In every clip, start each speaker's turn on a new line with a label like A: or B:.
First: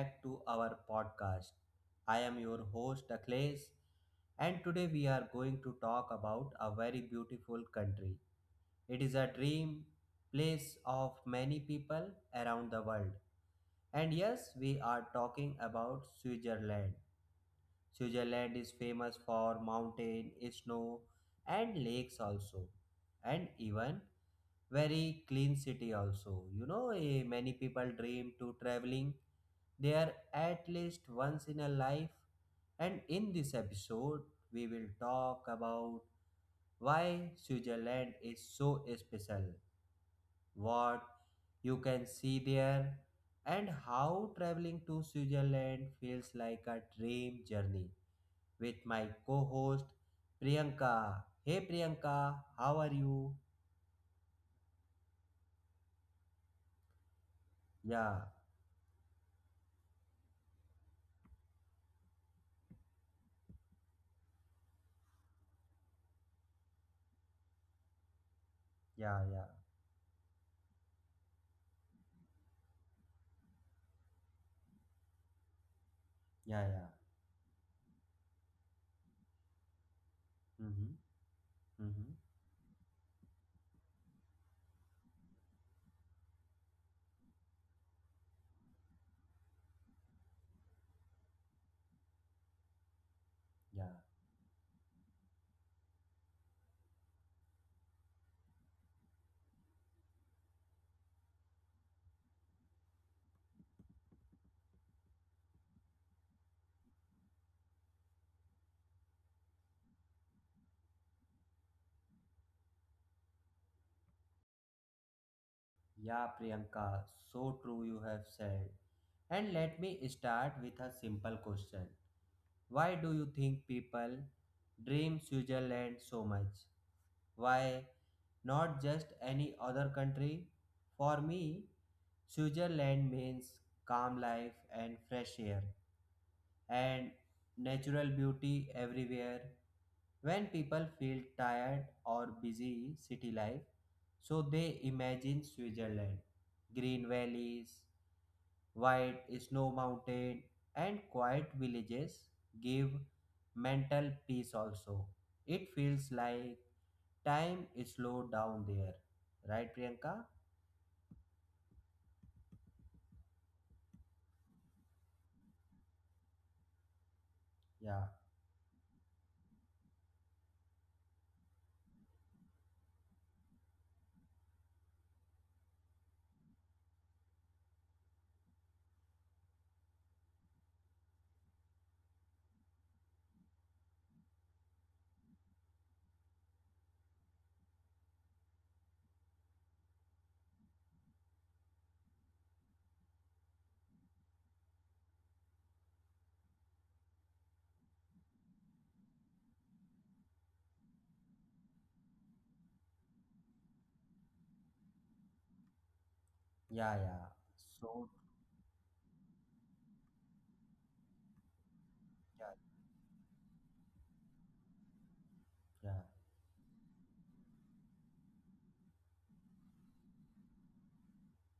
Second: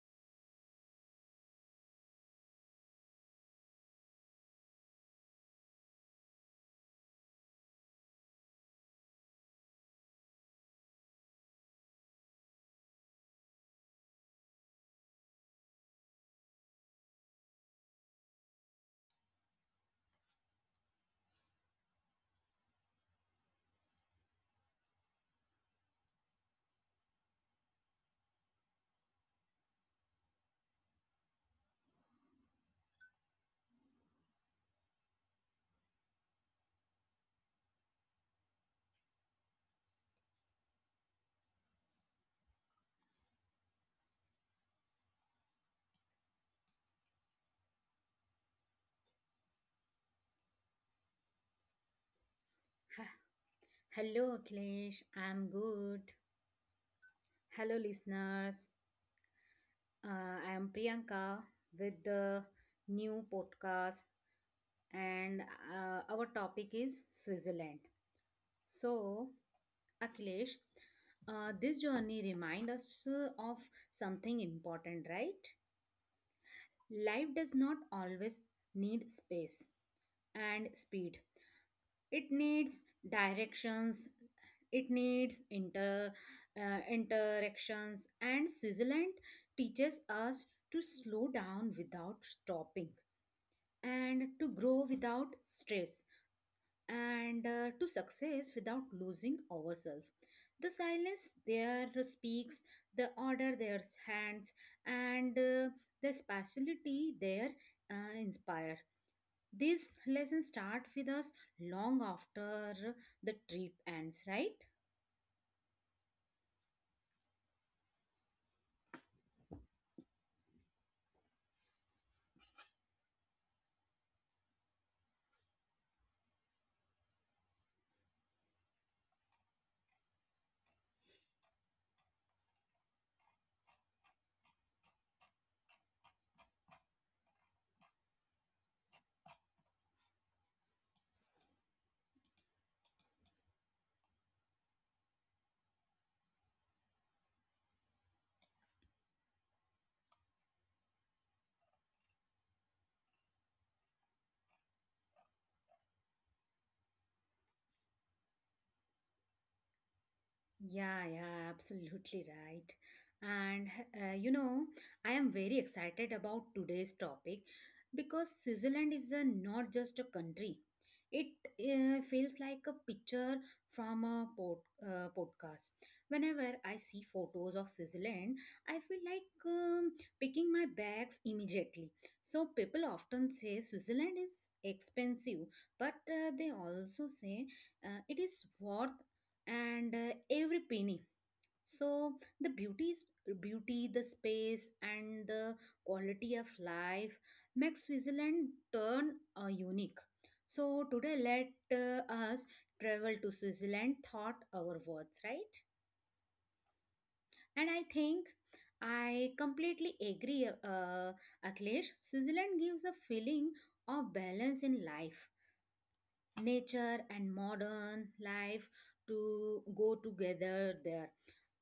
A: back to our podcast. I am your host, Akhilesh, and today we are going to talk about a very beautiful country. It is a dream place of many people around the world. And yes, we are talking about Switzerland. Switzerland is famous for mountain, snow, and lakes also, and even very clean city also. Many people dream to traveling there at least once in a life. And in this episode, we will talk about why Switzerland is so special, what you can see there, and how traveling to Switzerland feels like a dream journey with my co-host Priyanka. Hey Priyanka, how are
B: Ha-
A: you?
B: Hello, Akhilesh. I'm good. Hello,
A: Yeah,
B: listeners. I'm Priyanka with the new podcast, and our topic is Switzerland. So,
A: yeah, yeah,
B: Akhilesh, this journey reminds us of something important, right?
A: yeah.
B: Life does not always need space. And speed.
A: Mm-hmm, mm-hmm,
B: It needs directions, it needs interactions, and Switzerland teaches us to slow down without stopping
A: yeah.
B: and to grow without stress and to success without losing ourselves. The silence there speaks, the order there hands, and the speciality there inspire. These lessons start with us long after the trip ends, right?
A: Yeah, Priyanka, so true you have said. And let me start with a simple question. Why do you think people dream Switzerland so much? Why not just any other country? For me, Switzerland means calm life and fresh air and natural beauty everywhere. When people feel tired or busy city life, so they imagine Switzerland, green valleys, white snow mountain and quiet villages give mental peace also. It feels like time is slowed down there. Right, Priyanka?
B: Yeah, yeah, absolutely right. And you know, I am very excited about today's topic
A: Yeah,
B: because Switzerland is not just a country. It feels like a picture from a podcast. Whenever I see photos of Switzerland, I feel like picking my bags immediately. So people often say Switzerland is expensive, but they also say it is worth and every penny so the beauty is beauty the space and the quality of life makes switzerland turn unique so today let us travel to switzerland thought our words, right?
A: yeah.
B: And I
A: So,
B: think I completely agree, aklesh,
A: yeah,
B: switzerland gives a feeling of balance in life,
A: yeah,
B: nature and modern life to go together there,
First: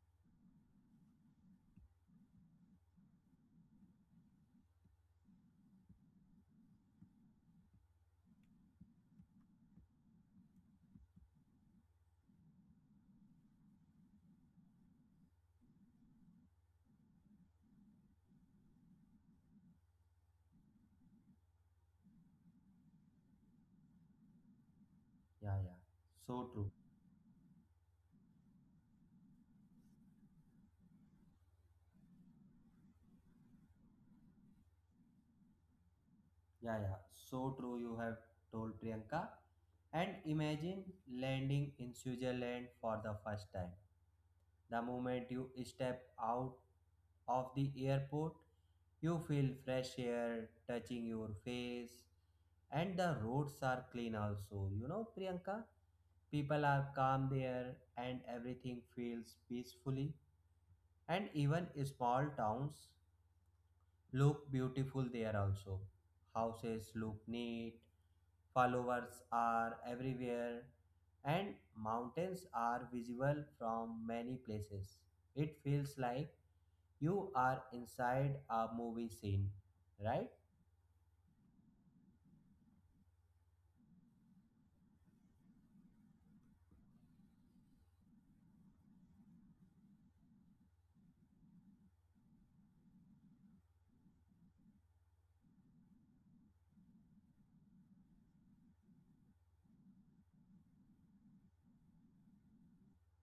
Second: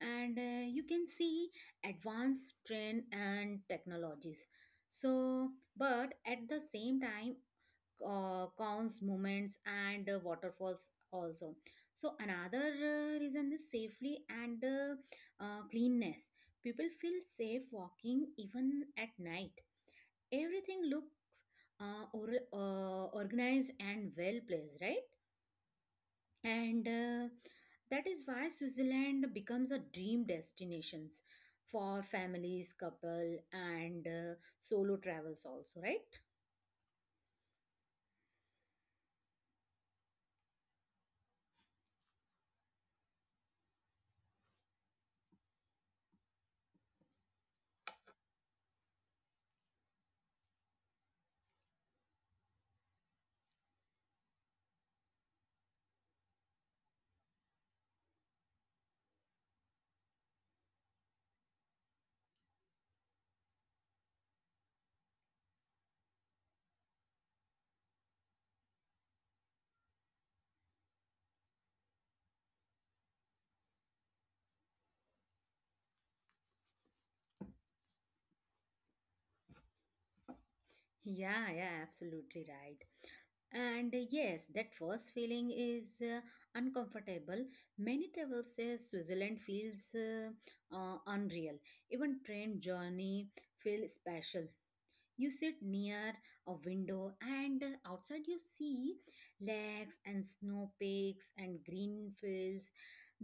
B: and you can see advanced trend and technologies so but at the same time counts movements and waterfalls also. So another reason is safely and cleanness. People feel safe walking even at night. Everything looks uh, or, organized and well placed, right?
A: yeah. so true.
B: And that is why switzerland becomes a dream destinations for families, couple and solo travels also, right?
A: Yeah, so true. You have told Priyanka. And imagine landing in Switzerland for the first time. The moment you step out of the airport, you feel fresh air touching your face, and the roads are clean also. You know, Priyanka, people are calm there, and everything feels peacefully. And even small towns look beautiful there also. Houses look neat, followers are everywhere, and mountains are visible from many places. It feels like you are inside a movie scene, right?
B: Yeah, yeah, absolutely right. And yes, that first feeling is uncomfortable. Many travelers say switzerland feels unreal. Even train journey feel special. You sit near a window, and outside you see lakes and snow peaks and green fields.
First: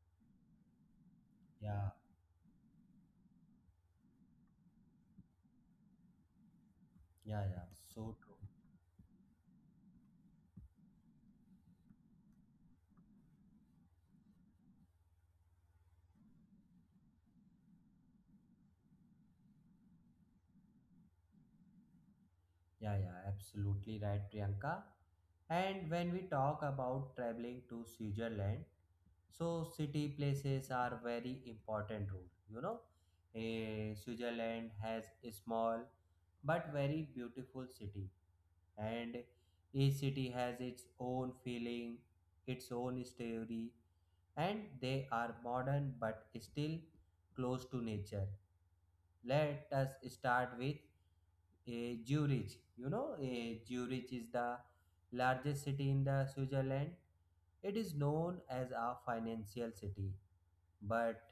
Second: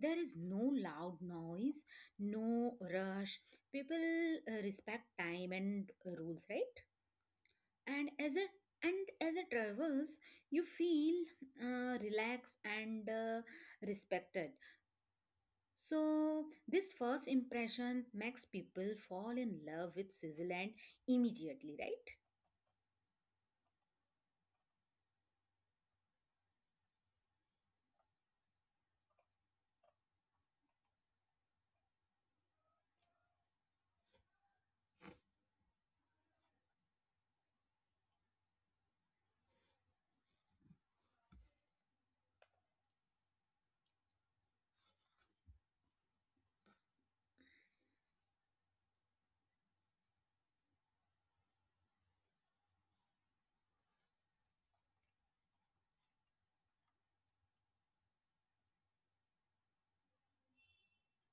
B: There is no loud noise,
A: Yeah,
B: no rush. People respect time and rules, right?
A: yeah,
B: And
A: so true.
B: as a and as it travels, you feel relaxed and respected. So this first impression makes people fall in love with Switzerland immediately, right?
A: Yeah, absolutely right, Priyanka. And when we talk about traveling to Switzerland, so city places are very important rule. Switzerland has a small but very beautiful city, and each city has its own feeling, its own story, and they are modern but still close to nature. Let us start with a Zurich. You know, a Zurich is the largest city in the Switzerland. It is known as a financial city, but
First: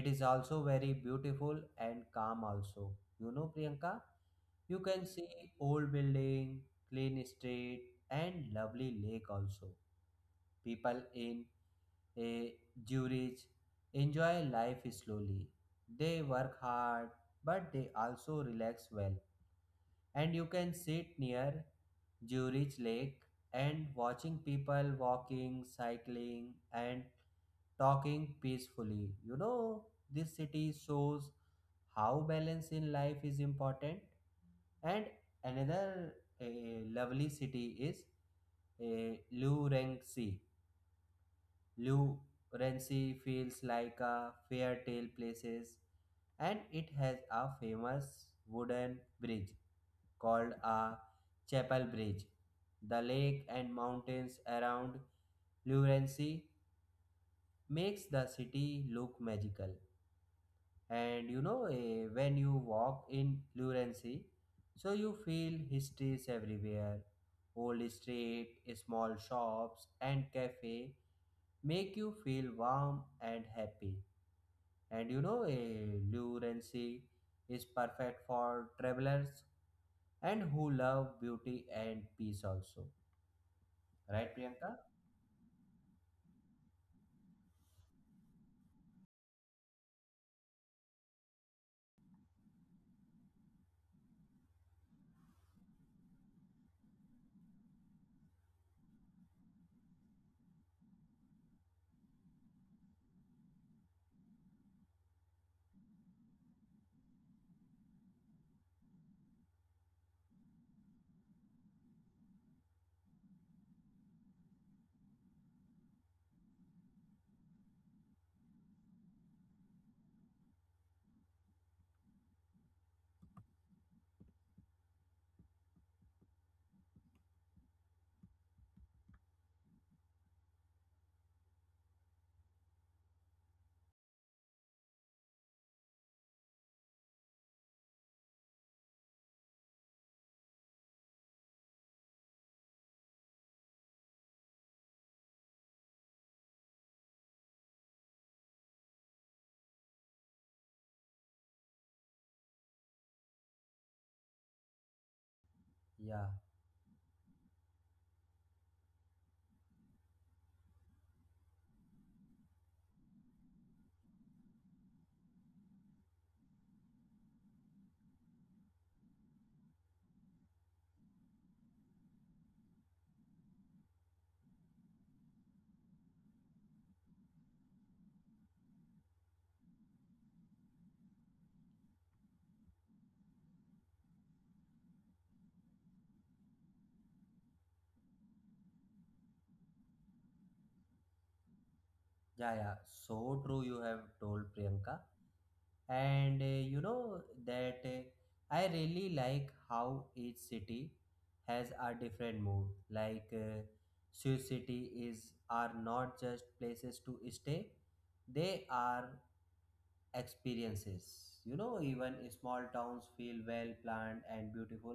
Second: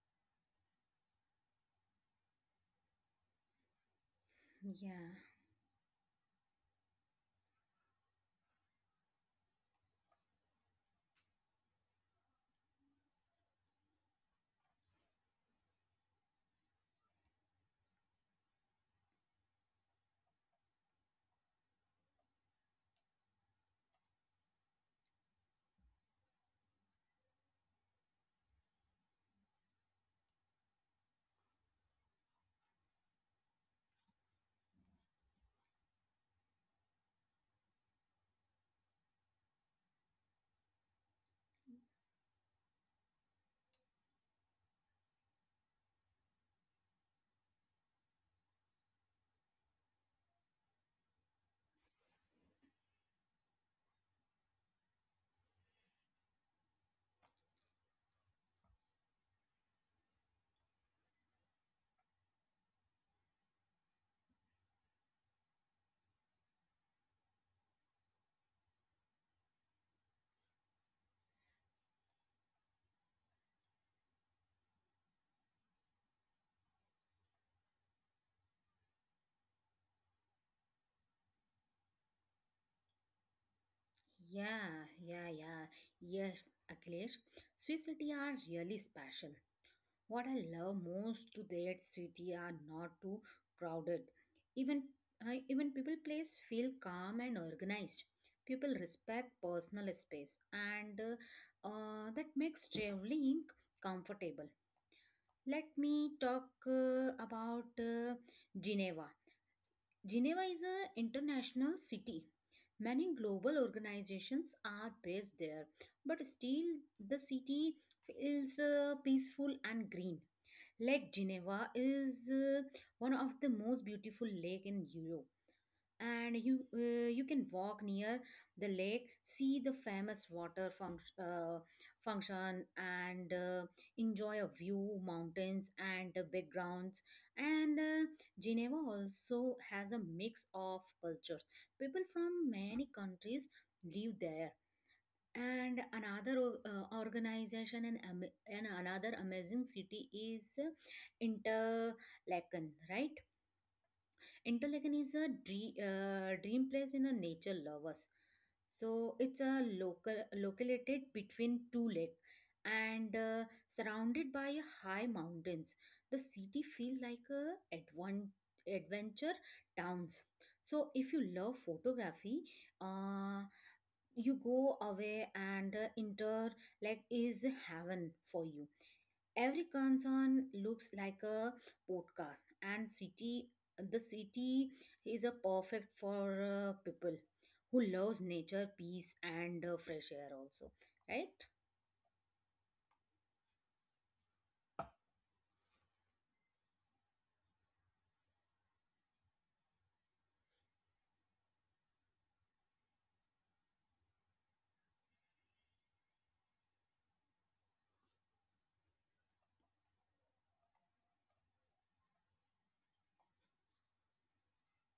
A: it is also very beautiful and calm also. You know, Priyanka, you can
B: Yeah.
A: see old building, clean street and lovely lake also. People in a Zurich enjoy life slowly. They work hard but they also relax well. And you can sit near Zurich Lake and watching people walking, cycling, and talking peacefully. You know, this city shows how balance in life is important, and another uh, lovely city is Lurenxi. Lurenxi feels like a fairy tale places, and it has a famous wooden bridge called a chapel bridge. The lake and mountains around Lurenxi makes the city look magical. And you know eh, When you walk in Lurency, so you feel histories everywhere, old street, small shops and cafe make you feel warm and happy. And you know eh, Lurency is perfect for travelers and who love beauty and peace also, right Priyanka?
B: Yeah, yeah, yeah. Yes, Akhilesh, Swiss city are really special. What I love most to that city are not too crowded. Even even people place feel calm and organized. People respect personal space, and that makes traveling comfortable. Let me talk about Geneva. Geneva is an international city. Many global organizations are based there, but still the city feels peaceful and green. Lake Geneva is one of the most beautiful lake in Europe, and you can walk near the lake, see the famous function and enjoy a view mountains and backgrounds, and geneva also has a mix of cultures. People from many countries live there, and organization and, and another amazing city is interlaken, right? Interlaken is a
A: yeah
B: dream place in the nature lovers. So it's a local located between two lakes and surrounded by high mountains. The city feels like a adventure towns. So if you love photography, uh, you go away and inter like is heaven for you. Every concern looks like a podcast and city. The city is a perfect for people who loves nature, peace and fresh air also, right?
A: yeah yeah so true. You have told Priyanka. And you know that I really like how each city has a different mood. Like Sioux city is are not just places to stay, they are experiences. You know, even small towns feel well planned and beautiful,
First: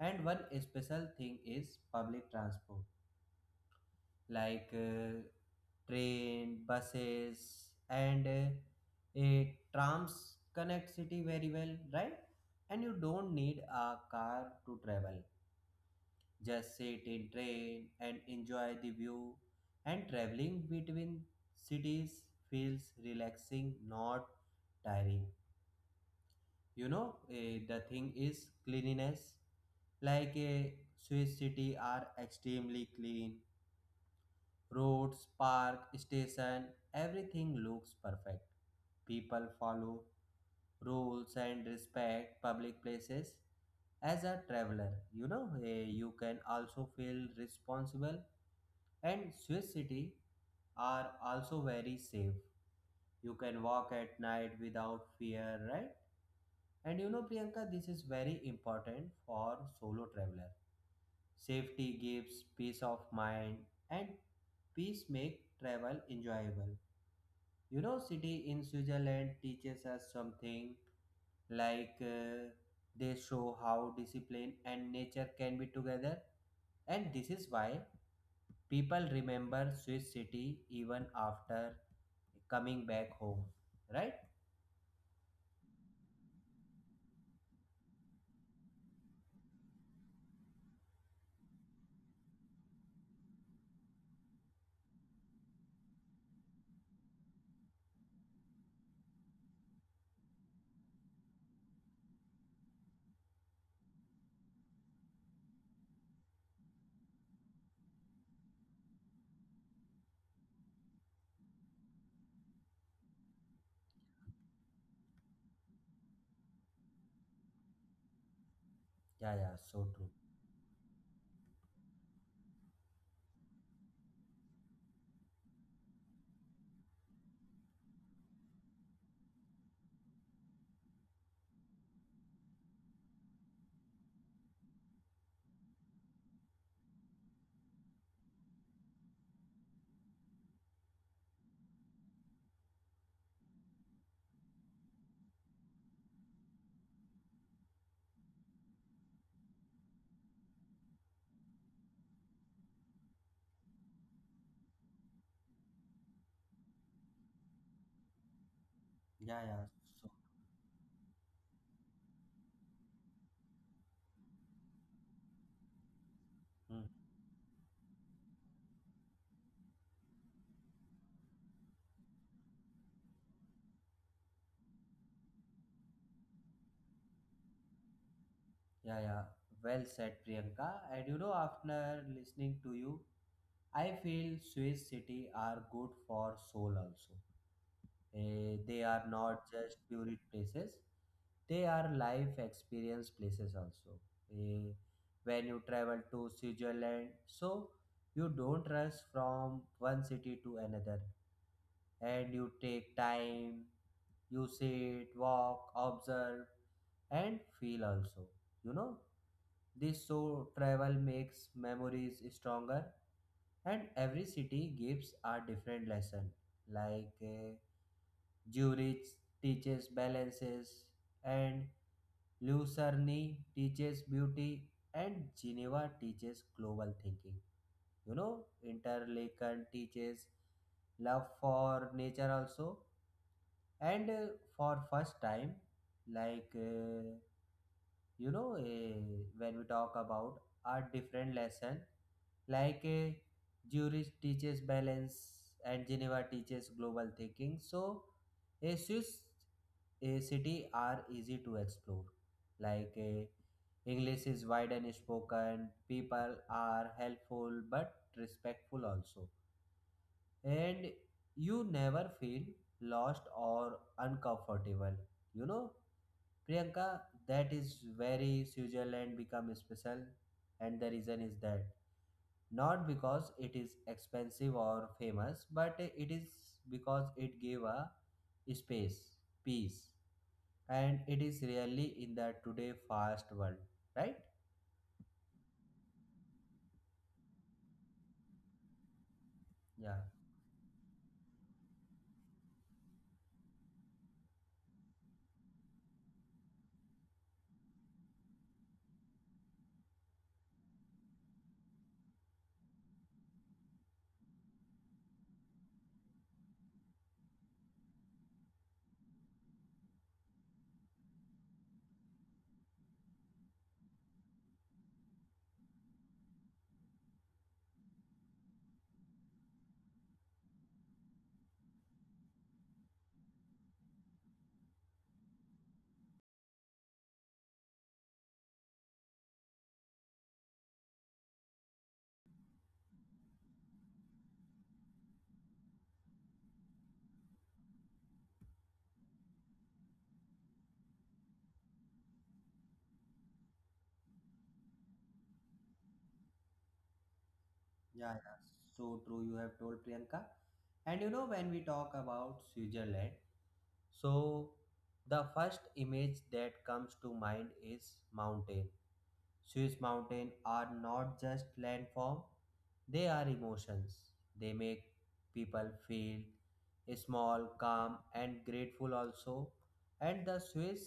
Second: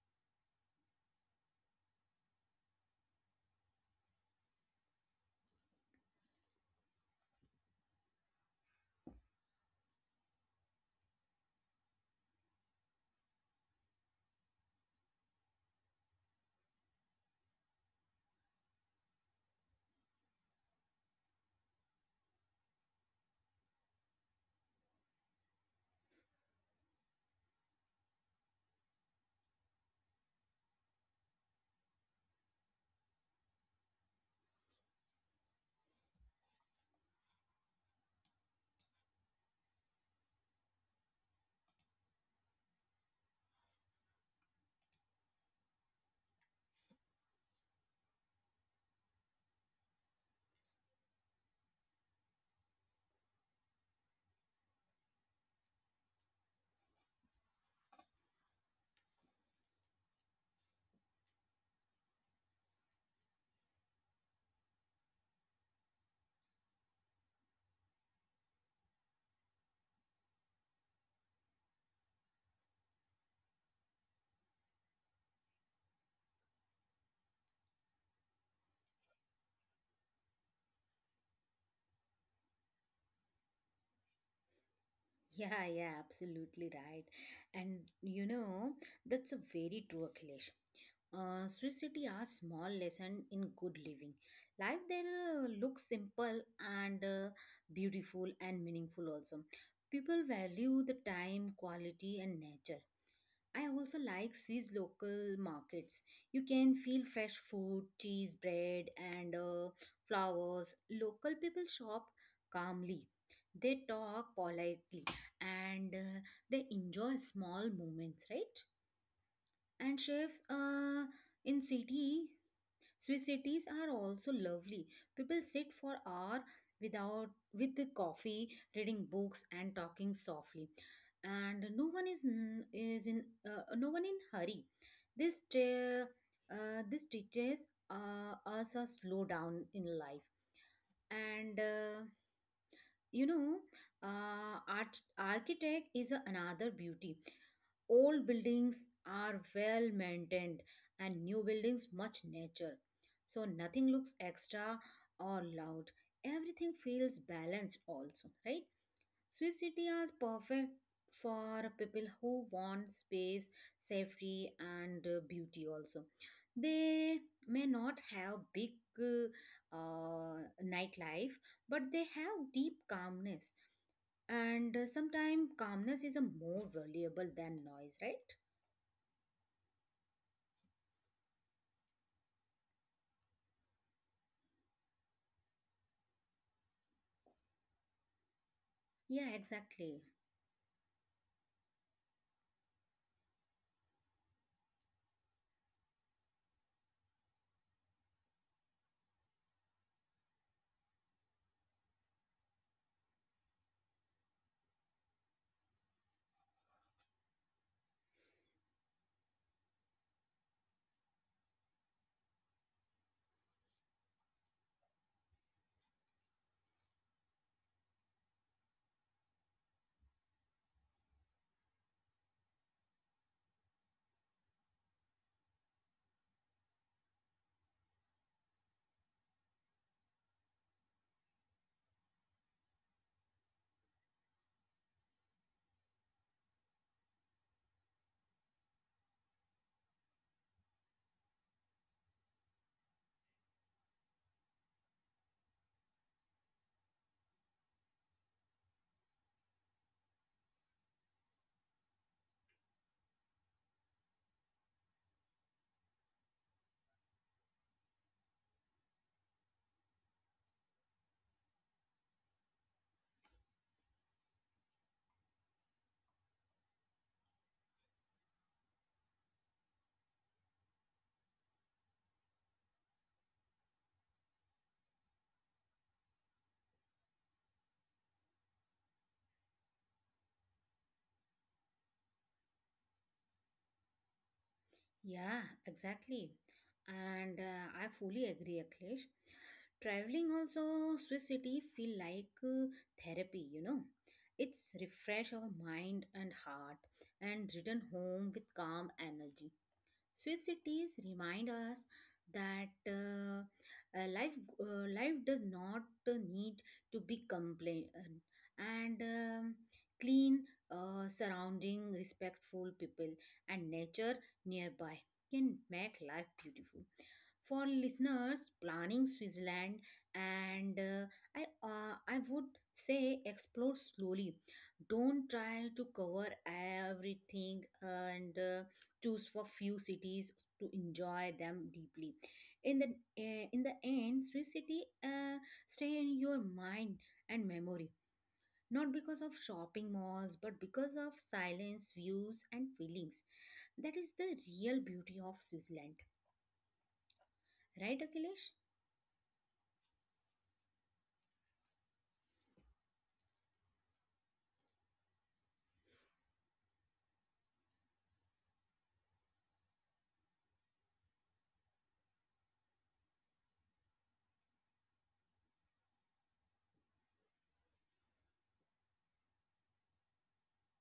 A: and one special thing is public transport, like train, buses, and a trams connect city very well, right? And you don't need a car to travel. Just sit in train and enjoy the view. And traveling between cities feels relaxing, not tiring. The thing is cleanliness. Like a Swiss city are extremely clean. Roads, park, station, everything looks perfect. People follow rules and respect public places. As a traveler, you can also feel responsible, and Swiss city are also very safe. You can walk at night without fear, right? And you know, Priyanka, this is very important for solo traveler. Safety gives peace of mind, and peace make travel enjoyable. You know, city in Switzerland teaches us something, like they show how discipline and nature can be together, and this is why people remember Swiss city even after coming back home, right?
B: Yeah, yeah, absolutely right. And you know, that's a very true, akhilesh. Swiss city are small lesson in good living. Life there looks simple and beautiful and meaningful also. People value the time, quality, and nature. I also like Swiss local markets. You can feel fresh food, cheese, bread, and flowers. Local people shop calmly. They talk politely and they enjoy small moments, right?
A: Yeah, so
B: And
A: true.
B: chefs in city, Swiss cities are also lovely. People sit for hours without with the coffee, reading books and talking softly. And no one is in no one in hurry. This te- this teaches us a slow down in life. And you know, art architect is another beauty. Old buildings are well maintained and new buildings much nature, so nothing looks extra or loud. Everything feels balanced also, right?
A: Yeah,
B: Swiss
A: yeah,
B: city
A: so
B: is perfect for people who want space, safety and beauty also.
A: hmm.
B: They may not have big uh, uh, nightlife, but they have deep calmness, and sometimes calmness is a more valuable than noise, right?
A: Yeah. Well said, Priyanka. And you know, after listening to you, I feel Swiss city are good for soul also. Eh, they are
B: Yeah,
A: not just
B: exactly.
A: tourist places, they are life experience places also. Eh, when you travel to Switzerland, so you don't rush from one city to another, and you take time, you sit walk observe and feel also. You know, this so travel makes memories stronger, and every city gives a different lesson, like Zurich teaches balances, and Lucerne teaches beauty, and Geneva teaches global thinking. You know, Interlaken teaches love for nature also. And for first time, like you know eh, when we talk about are different lesson, like eh, Zurich teaches balance and Geneva teaches global thinking. So a Swiss eh, city are easy to explore, like eh, English is wide and spoken, people are helpful but respectful also, and you never feel lost or uncomfortable. You know, Priyanka, that is very Switzerland become special, and the reason is that not because it is expensive or famous, but it is because it gave a space, peace, and it is really in the today fast world, right?
B: Yeah, exactly. And I fully agree, Akhilesh.
A: Yeah,
B: Traveling also Swiss city feel like therapy, you know. It's refresh our mind and heart and return home with calm energy. Swiss cities remind us that uh, life life does not need to be complain, and clean surrounding, respectful people, and nature nearby can make life beautiful. For listeners planning Switzerland, and I would say explore slowly. Don't try to cover everything and. Choose for few cities to enjoy them deeply. In the in the end, swiss city stay in your mind and memory, not because of shopping malls but because of silence views and feelings. That is the real beauty of switzerland, right
A: yeah.
B: akhilesh?
A: so true. You have told Priyanka, and you know when we talk about Switzerland, so the first image that comes to mind is mountain. Swiss mountains are not just landform, they are emotions. They make people feel small, calm, and grateful also. And the Swiss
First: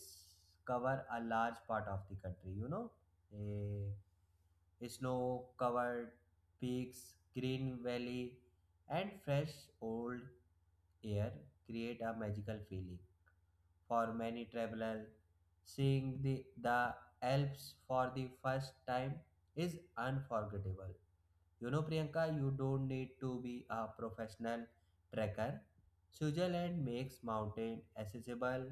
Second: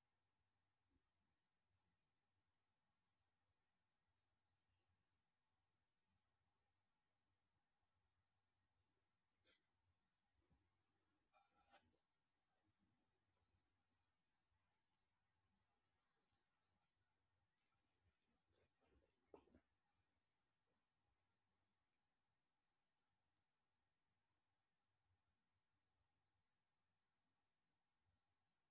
A: cover a large part of the country, you know. Eh, snow covered peaks, green valley, and fresh old air create a magical feeling for many travelers. Seeing the Alps for the first time is unforgettable. You know, Priyanka, you don't need to be a professional trekker. Switzerland makes mountain accessible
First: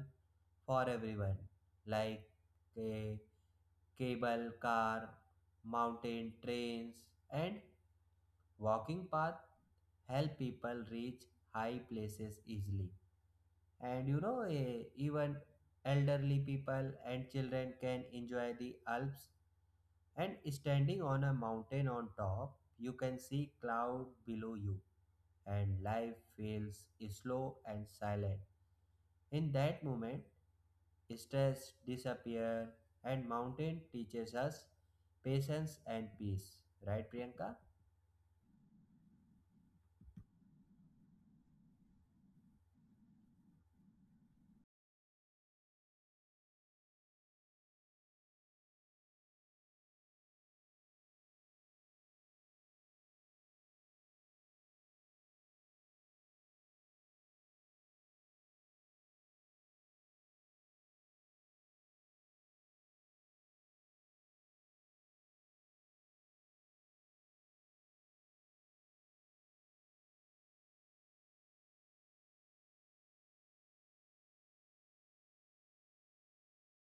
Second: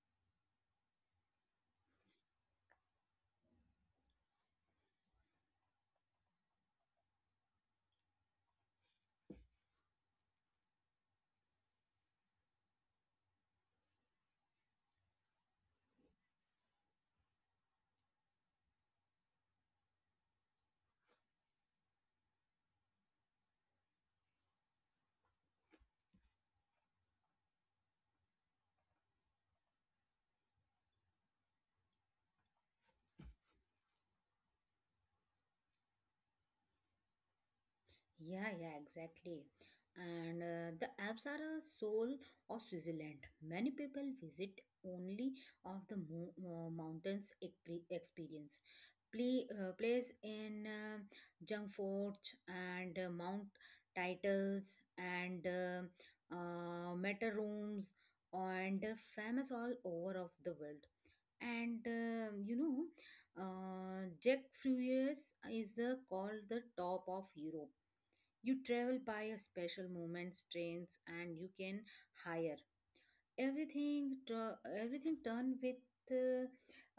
A: for everyone, like a cable car, mountain trains, and walking path help people reach high places easily. And you know eh, Even elderly people and children can enjoy the Alps, and standing on a mountain on top you can see cloud below you, and life feels slow and silent. In that moment stress disappears, and mountain teaches us patience and peace, right Priyanka?
B: Yeah, yeah, exactly. And the Alps are a soul of Switzerland. Many people visit only of the mountains experience. Place in Jungfort and Mount Titles and Materooms and famous all over of the world. And you know, Jack Fruiers is the called the top of Europe. You travel by a special moments trains and you can hire everything. Tr Everything done with uh,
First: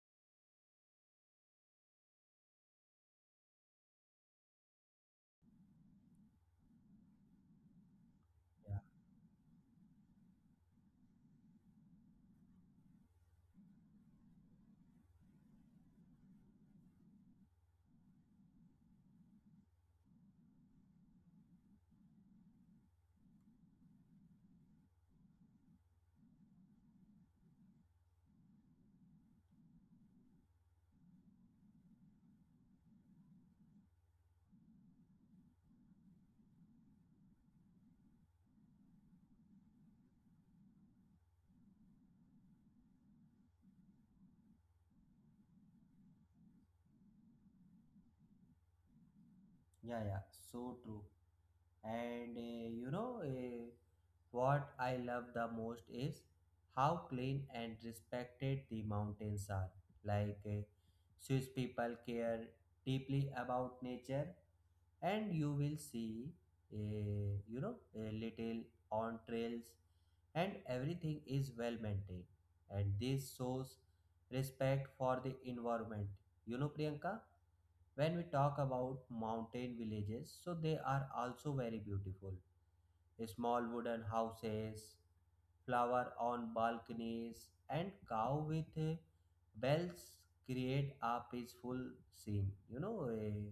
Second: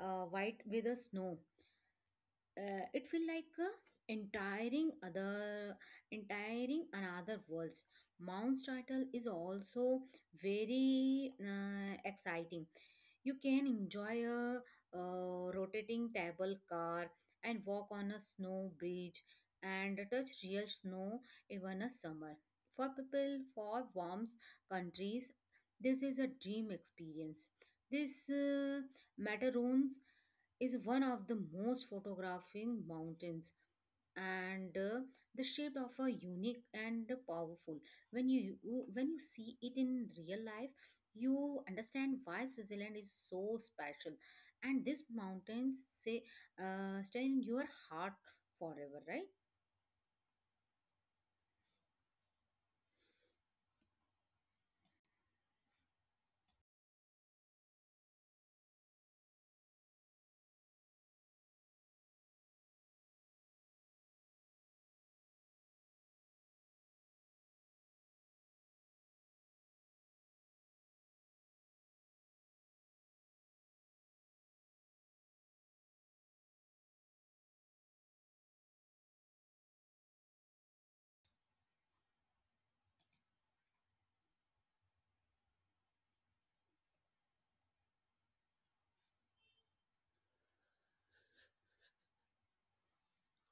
B: white with a snow. It feel like entiring other entiring another worlds. Mount
A: yeah
B: title is also very exciting. You can enjoy a rotating table car and walk on a snow bridge and touch real snow even a summer. For people for warm countries, this is a dream experience. This macaroons is one of the most photographing mountains, and the shape of a unique and powerful. when you when you see it in real life, you understand why switzerland is so special, and these mountains say stay in your heart forever, right?
A: yeah yeah so true. And you know what I love the most is how clean and respected the mountains are. Like eh, Swiss people care deeply about nature, and you will see, a little on trails, and everything is well maintained. And this shows respect for the environment. You know, Priyanka, when we talk about mountain villages, so they are also very beautiful, small wooden houses, flower on balconies, and cow with bells create a peaceful scene.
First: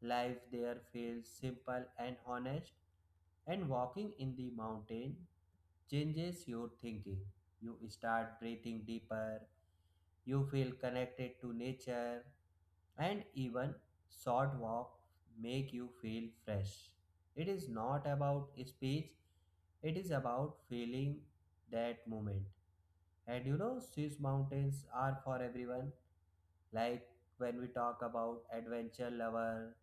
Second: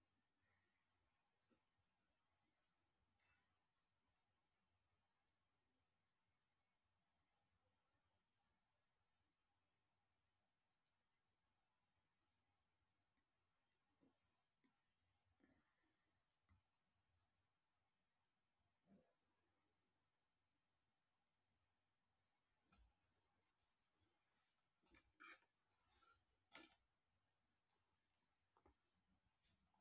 A: Life there feels simple and honest, and walking in the mountain changes your thinking. You start breathing deeper, you feel connected to nature, and even short walk make you feel fresh. It is not about speech, it is about feeling that moment. And you know, Swiss mountains are for everyone. Like when we talk about adventure lover,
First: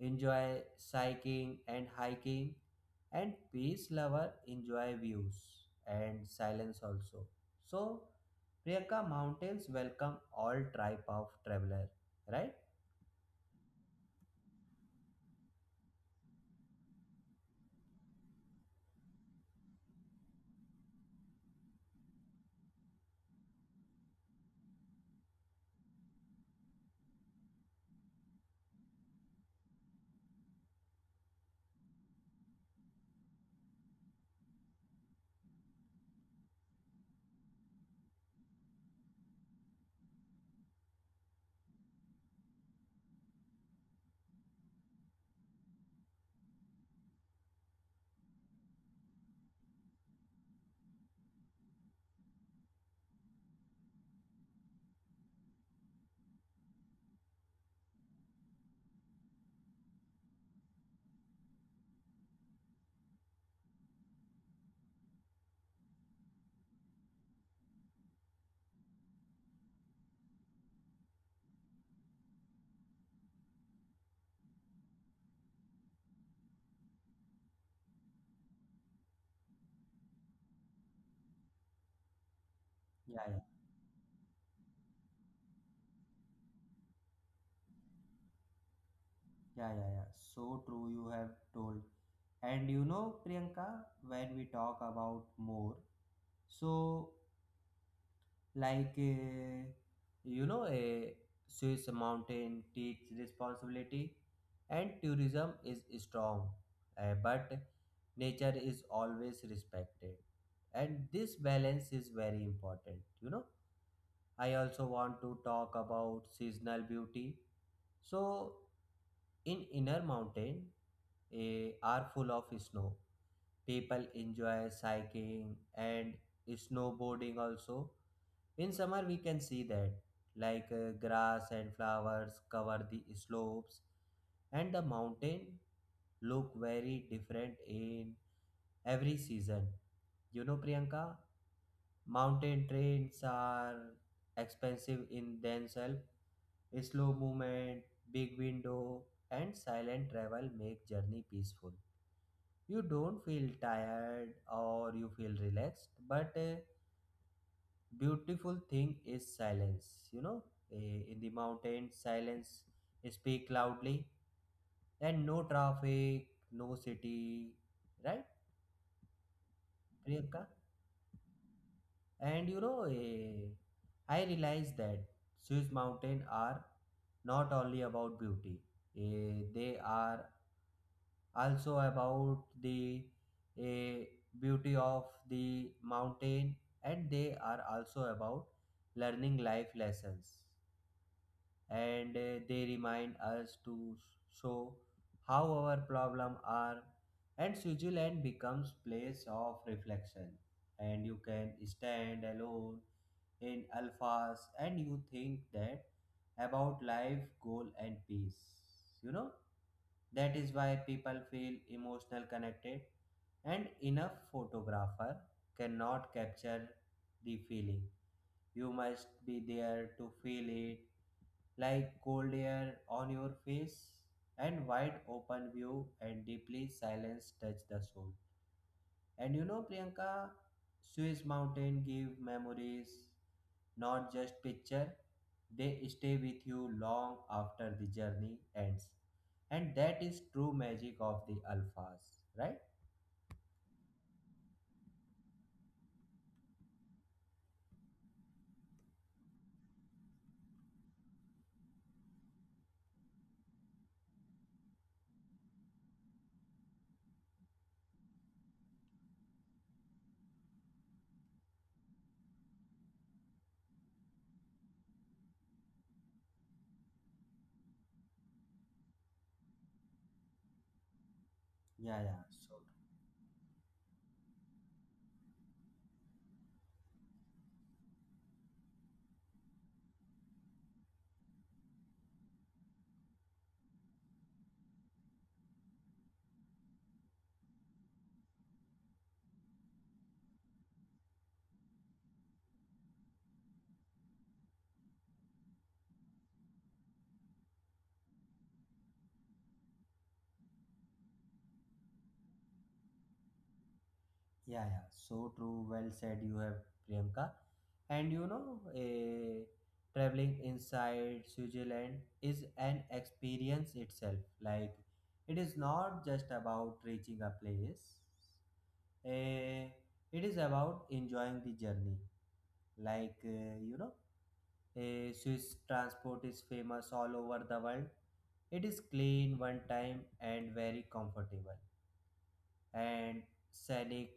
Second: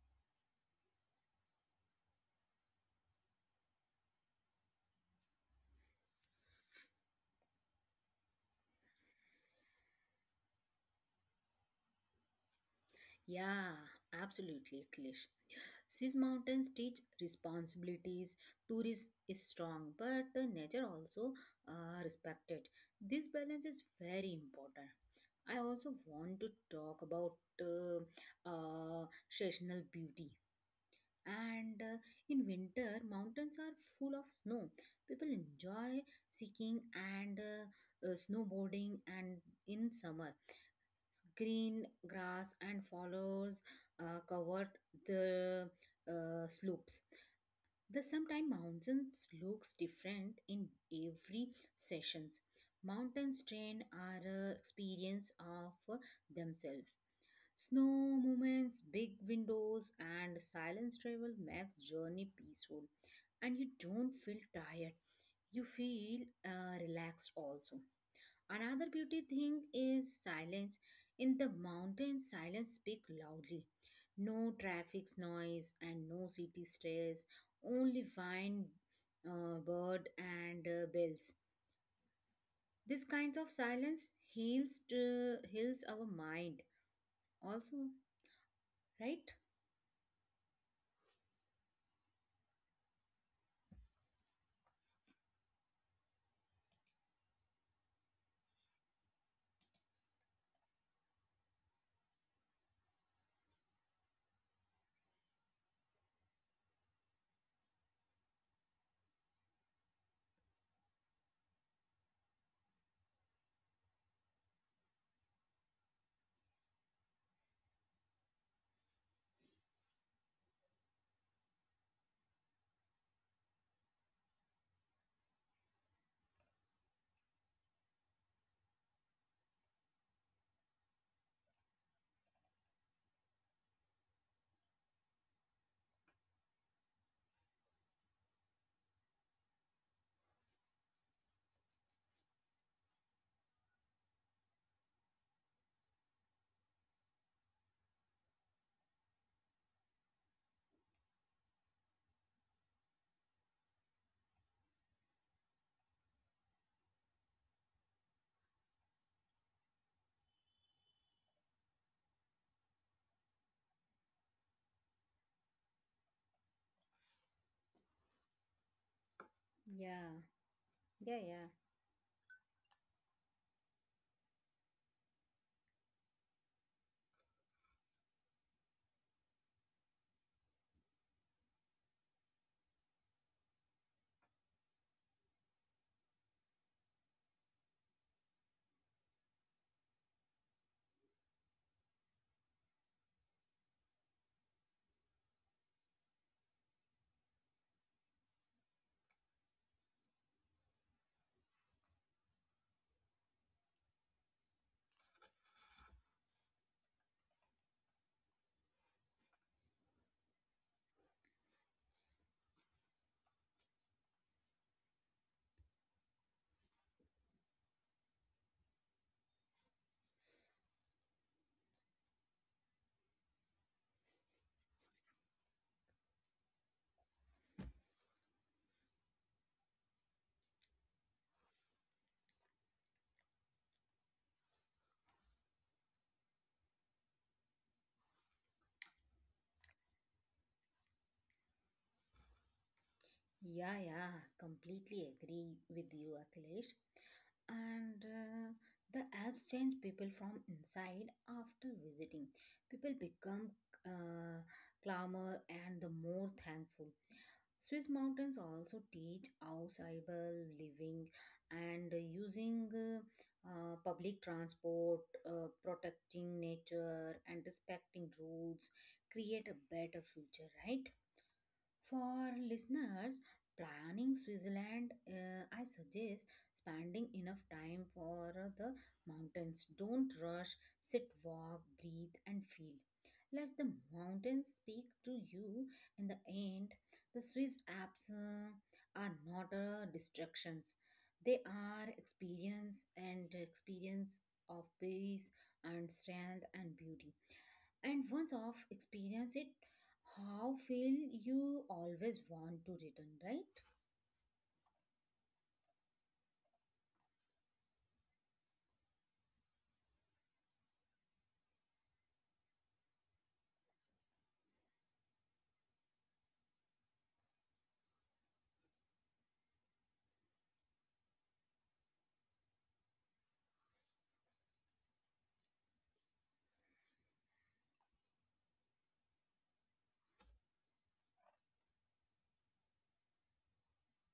A: enjoy cycling and hiking, and peace lover enjoy views and silence also. So, Priyanka, mountains welcome all type of traveler, right?
B: Yeah, absolutely klish. Swiss mountains teach responsibilities. Tourism is strong, but the nature also respected. This balance is very important. I also want to talk about uh, seasonal beauty. And in winter, mountains are full of snow. People enjoy skiing and snowboarding. And in summer, green grass and follows covered the slopes. The sometime mountains looks different in every sessions. Mountain strain are a experience of themselves. Snow movements, big windows, and silence travel makes journey peaceful, and you don't feel tired. You feel relaxed also. Another beauty thing is silence. In the mountains, silence speak loudly. No traffic noise and no city stress, only wind, bird and bells. This
A: Yeah,
B: kinds
A: yeah,
B: of silence heals our mind also, right?
A: yeah. so true, you have told. And you know, Priyanka, when we talk about more, so like you know a Swiss mountain takes responsibility and tourism is strong, but nature is always respected and this balance is very important. You know, I also want to talk about seasonal beauty. So in inner mountain eh, are full of snow, people enjoy cycling and snowboarding also. In summer, we can see that, like grass and flowers cover the slopes, and the mountain look very different in every season. You know, Priyanka, mountain trains are expensive in themselves. Slow movement, big window, and silent travel make journey peaceful. You don't feel tired or you feel relaxed, but beautiful thing is silence. You know, eh, in the mountains silence speak loudly, and no traffic, no city, right
B: Yeah.
A: Priyanka?
B: Yeah, yeah.
A: And you know eh, I realized that Swiss mountain are not only about beauty, eh, they are also about the eh, beauty of the mountain, and they are also about learning life lessons. And they remind us to show how our problem are, and Switzerland becomes place of reflection. And you can stand alone in alphas and you think that about life goal and peace. You know, that is why people feel emotional connected, and enough photographer cannot capture the feeling. You must be there to feel it, like cold air on your face, and wide open view and deeply silence touch the soul. And you know, Priyanka, Swiss mountain give memories, not just picture. They stay with you long after the journey ends. And that is true magic of the alphas, right?
B: Yeah, yeah, completely agree with you, Akhilesh. And the apps change people from inside after visiting. People become uh, calmer and the more thankful. Swiss mountains also teach outsidable living and using public transport, protecting nature, and respecting rules create a better future, right?
A: Yeah, yeah.
B: For
A: So
B: listeners planning Switzerland, I suggest spending enough time for the mountains. Don't rush, sit, walk, breathe, and feel. Let the mountains speak to you. In the end, the Swiss Alps are not distractions, they are experience and experience of peace and strength and beauty, and once off experience it how feel you always want to return, right?
A: Yeah, yeah, so true. Well said, you have Priyanka. And you know, traveling inside Switzerland is an experience itself. Like, it is not just about reaching a place. Eh, it is about enjoying the journey. Like, you know, Swiss transport is famous all over the world. It is clean, one time, and very comfortable and scenic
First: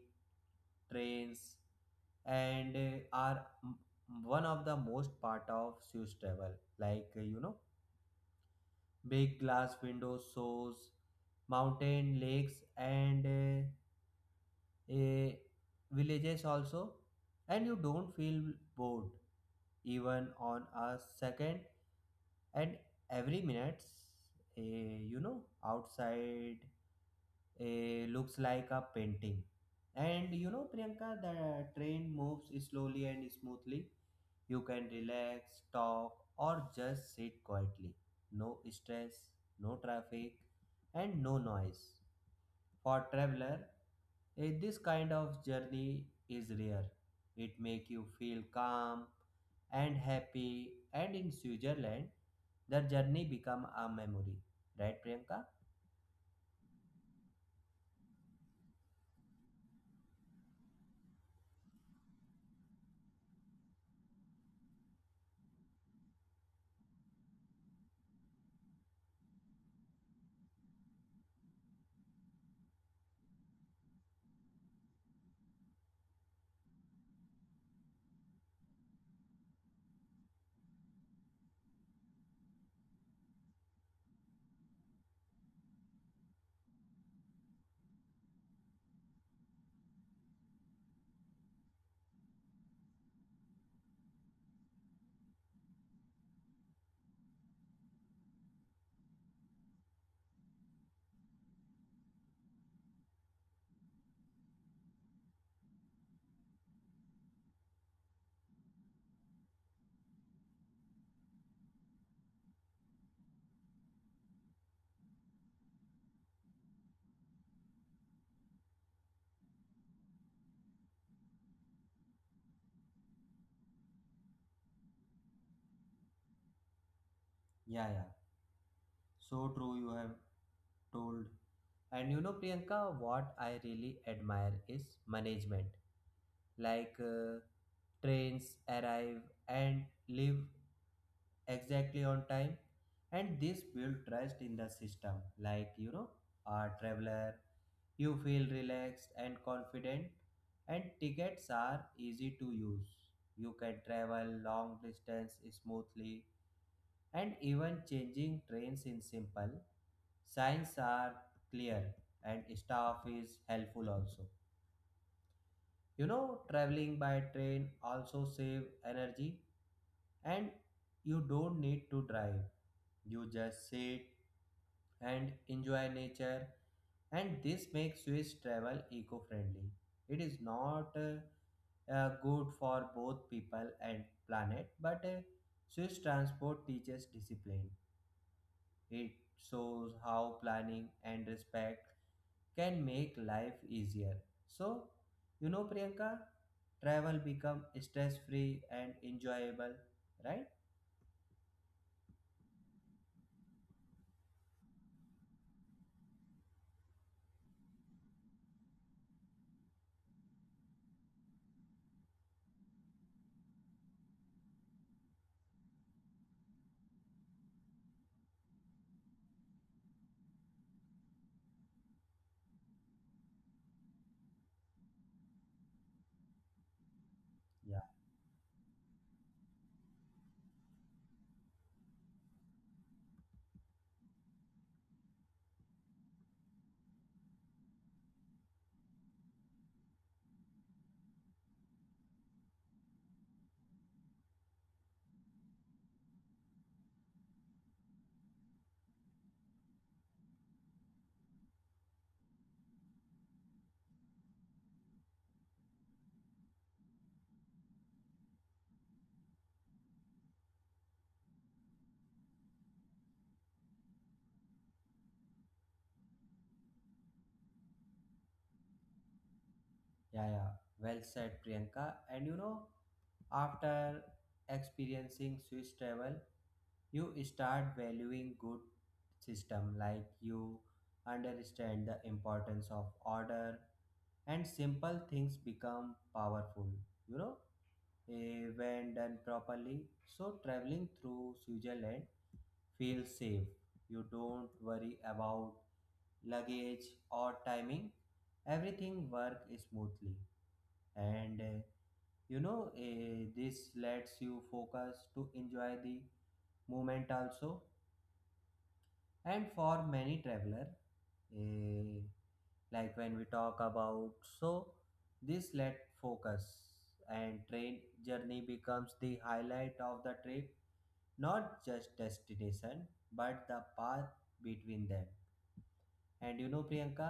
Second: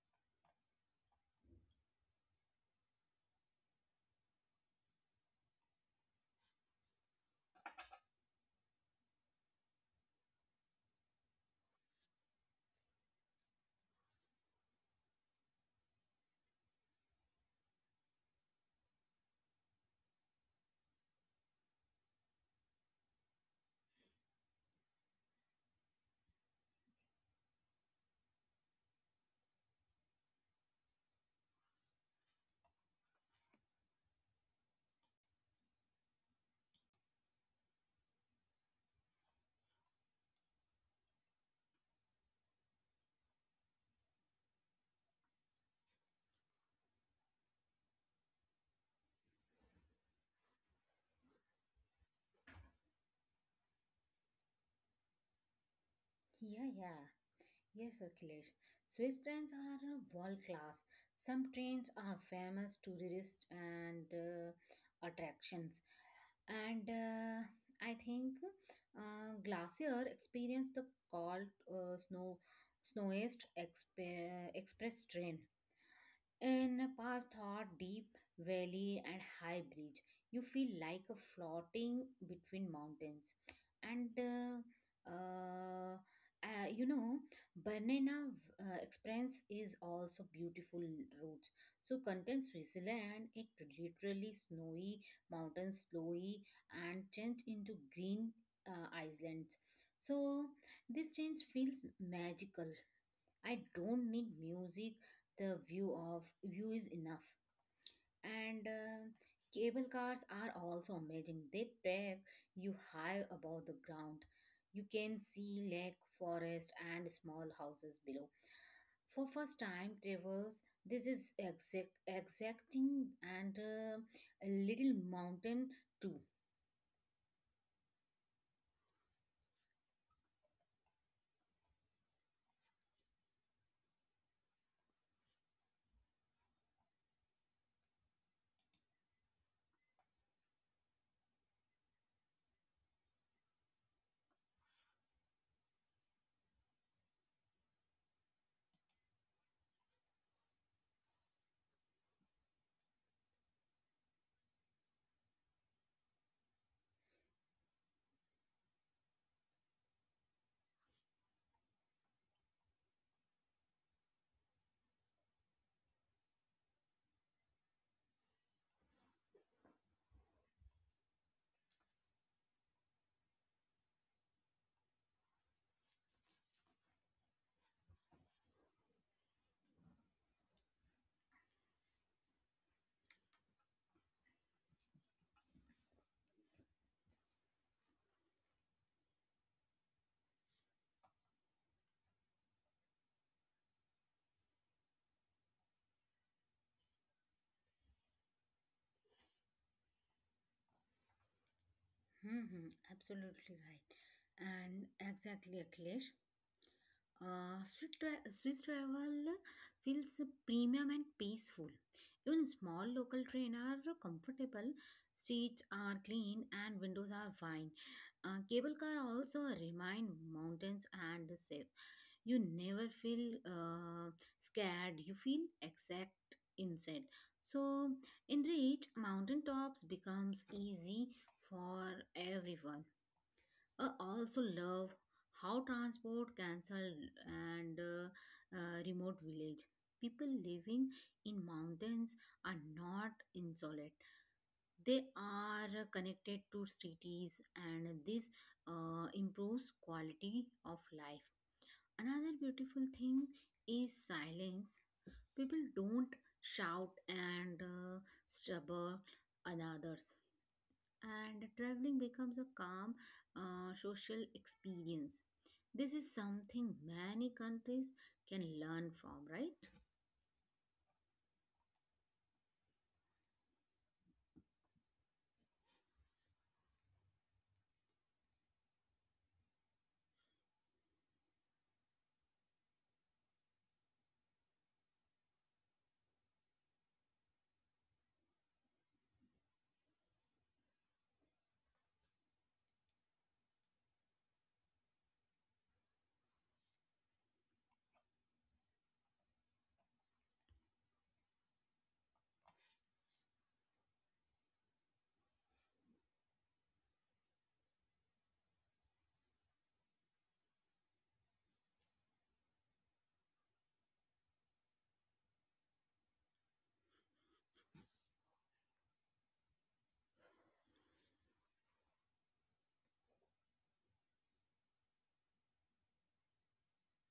A: trains and one of the most part of Swiss travel. Like you know, big glass windows shows mountain lakes and uh, uh, villages also, and you don't feel bored even on a second. And every minute, uh, you know, outside looks like a painting. And you know, Priyanka, the train moves slowly and smoothly. You can relax, talk, or just sit quietly. No stress, no traffic, and no noise. For traveler, this kind of journey is rare. It make you feel calm and happy, and in Switzerland, the journey become a memory. Right, Priyanka?
B: Yeah, yeah. Yes, Akhilesh. Swiss trains are world class. Some trains are famous tourist and attractions. And I think Glacier experienced the cold snowiest express train. In past hot, deep valley and high bridge, you feel like a floating between mountains. And you know, Banana experience is also beautiful routes. So contains Switzerland, it literally snowy mountains slowly and change into green islands. So this change feels magical. I don't need music. The view of view is enough. And cable cars are also amazing. They take you high above the ground. You can see lake, forest, and small houses below. For first time travels, this is exacting and a little mountain too.
A: Yeah, yeah. So true, you have told. And you know, Priyanka, what I really admire is management. Like trains arrive and leave exactly on time, and this build trust in the system. Like you know, a traveler, you feel relaxed and confident, and tickets are easy to use. You can travel long distance smoothly and even changing trains in simple signs are clear and staff is helpful also. You know, traveling by train also save energy, and you don't need to drive, you just sit and enjoy nature, and this makes swiss travel eco-friendly. It is not good for both people and planet, but swiss transport teaches discipline. It shows how planning and respect can make life easier. So, you know, Priyanka, travel become stress free and enjoyable, right?
B: Absolutely right. And exactly, Akhilesh. Swiss travel feels premium and peaceful. Even small local train are comfortable, streets are clean, and windows are fine. Cable car also remind mountains and safe. You never feel scared. You feel exact inside.
A: Yeah,
B: So in reach, mountain tops becomes easy for everyone. I also love how transport cancelled and remote village. People living in mountains are not insolate. They are connected to cities, and this improves quality of life. Another beautiful thing is silence. People don't shout and stubble another's, and traveling becomes a calm social experience. This is something many countries can learn from, right?
A: yeah, yeah. Well said, Priyanka. And you know, after experiencing Swiss travel, you start valuing good system, like you understand the importance of order and simple things become powerful, you know when done properly. So, traveling through Switzerland feels safe. You don't worry about luggage or timing. Everything works smoothly, and you know, this lets you focus to enjoy the moment also. And for many traveler, eh, like when we talk about, so this let focus and train journey becomes the highlight of the trip, not just destination but the path between them. And you know, Priyanka,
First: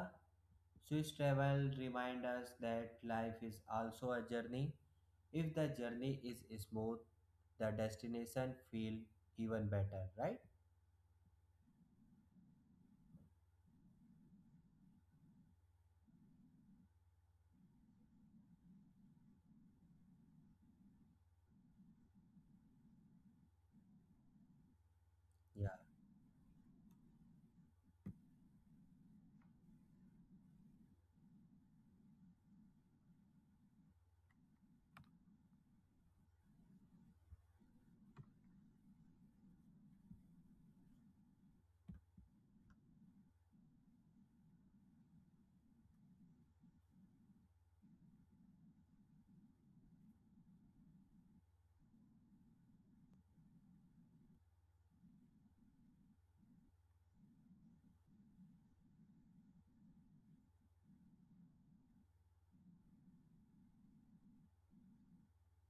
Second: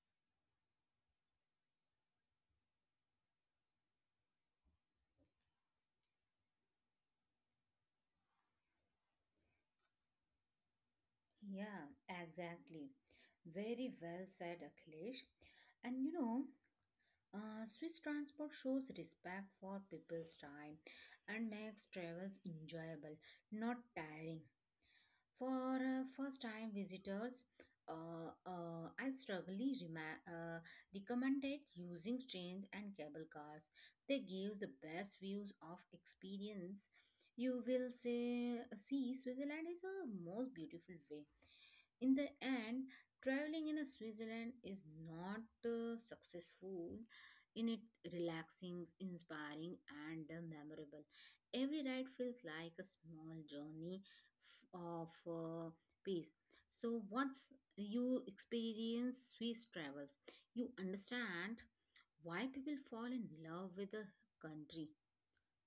A: swiss travel reminds us that life is also a journey. If the journey is smooth, the destination feel even better, right?
B: Yeah, exactly. Very well said, Akhilesh. And you know, Swiss transport shows respect for people's time and makes travels enjoyable, not tiring.
A: Yeah,
B: For first-time visitors, I strongly recommended using trains and cable cars. They give the best views of experience. You will say, see Switzerland is a most beautiful way. In the end, traveling in a switzerland is not successful in it, relaxing, inspiring and memorable. Every ride feels like a small journey of peace. So once you experience swiss travels, you understand why people fall in love with the country,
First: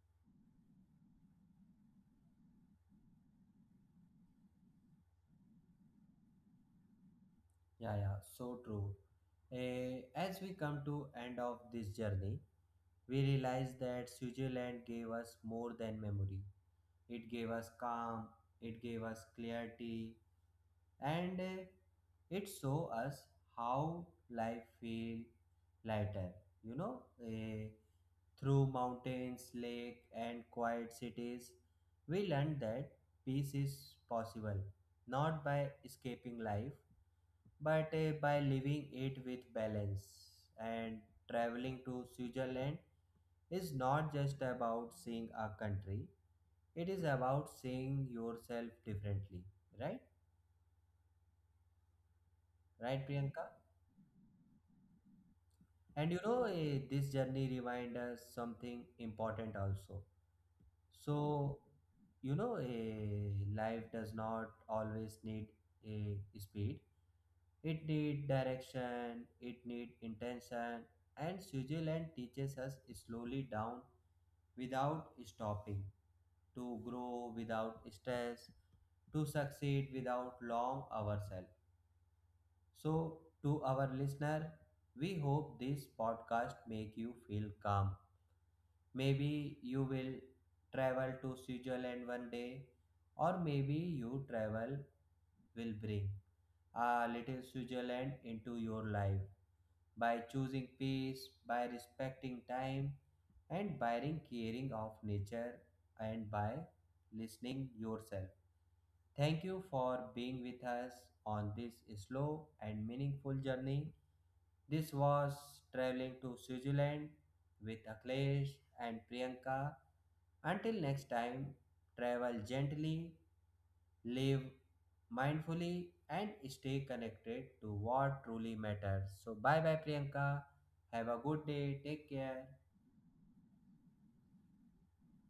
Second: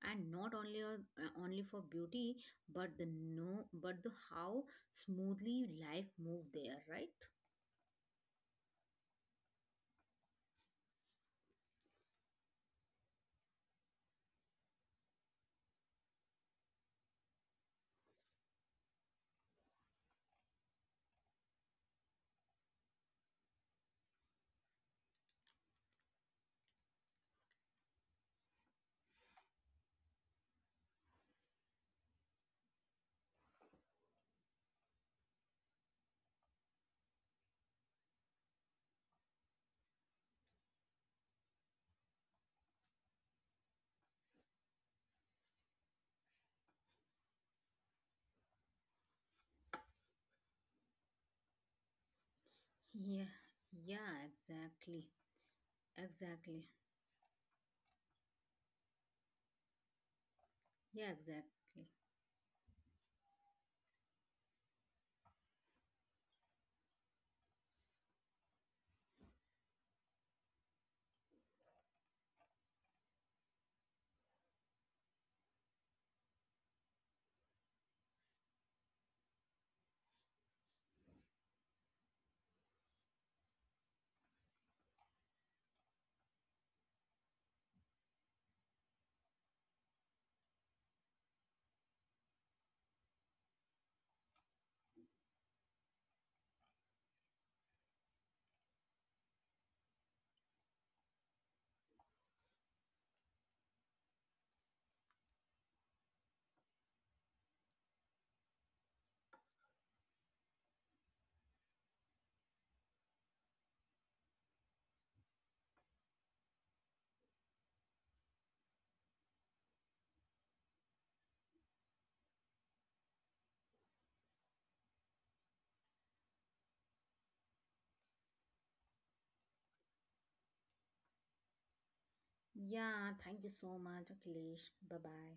B: and not only only for beauty but the no but the how smoothly life moved there, right?
A: yeah, yeah, so true. As we come to end of this journey, we realized that Switzerland gave us more than memory. It gave us calm, it gave us clarity, and it showed us how life feels lighter. You know, through mountains, lake, and quiet cities, we learned that peace is possible, not by escaping life but by living it with balance. And traveling to Switzerland is not just about seeing a country, it is about seeing yourself differently, right? Right,
B: Yeah,
A: Priyanka?
B: yeah, exactly.
A: And you know,
B: Exactly.
A: this journey reminds us something important also.
B: Yeah,
A: So,
B: exactly.
A: you know, life does not always need a speed. It need direction, it need intention, and Switzerland teaches us slowly down without stopping, to grow without stress, to succeed without long ourselves. So, to our listener, we hope this podcast make you feel calm. Maybe you will travel to Switzerland one day, or maybe you travel will bring a little Switzerland into your life by choosing peace, by respecting time, and by caring of nature, and by listening yourself. Thank you for being with us on this slow and meaningful journey. This was traveling to Switzerland with Aklesh and Priyanka. Until next time, travel gently, live mindfully, and stay connected to what truly matters. So, bye bye, Priyanka. Have a good day. Take care.
B: Yeah, thank you so much, akhilesh. Bye bye.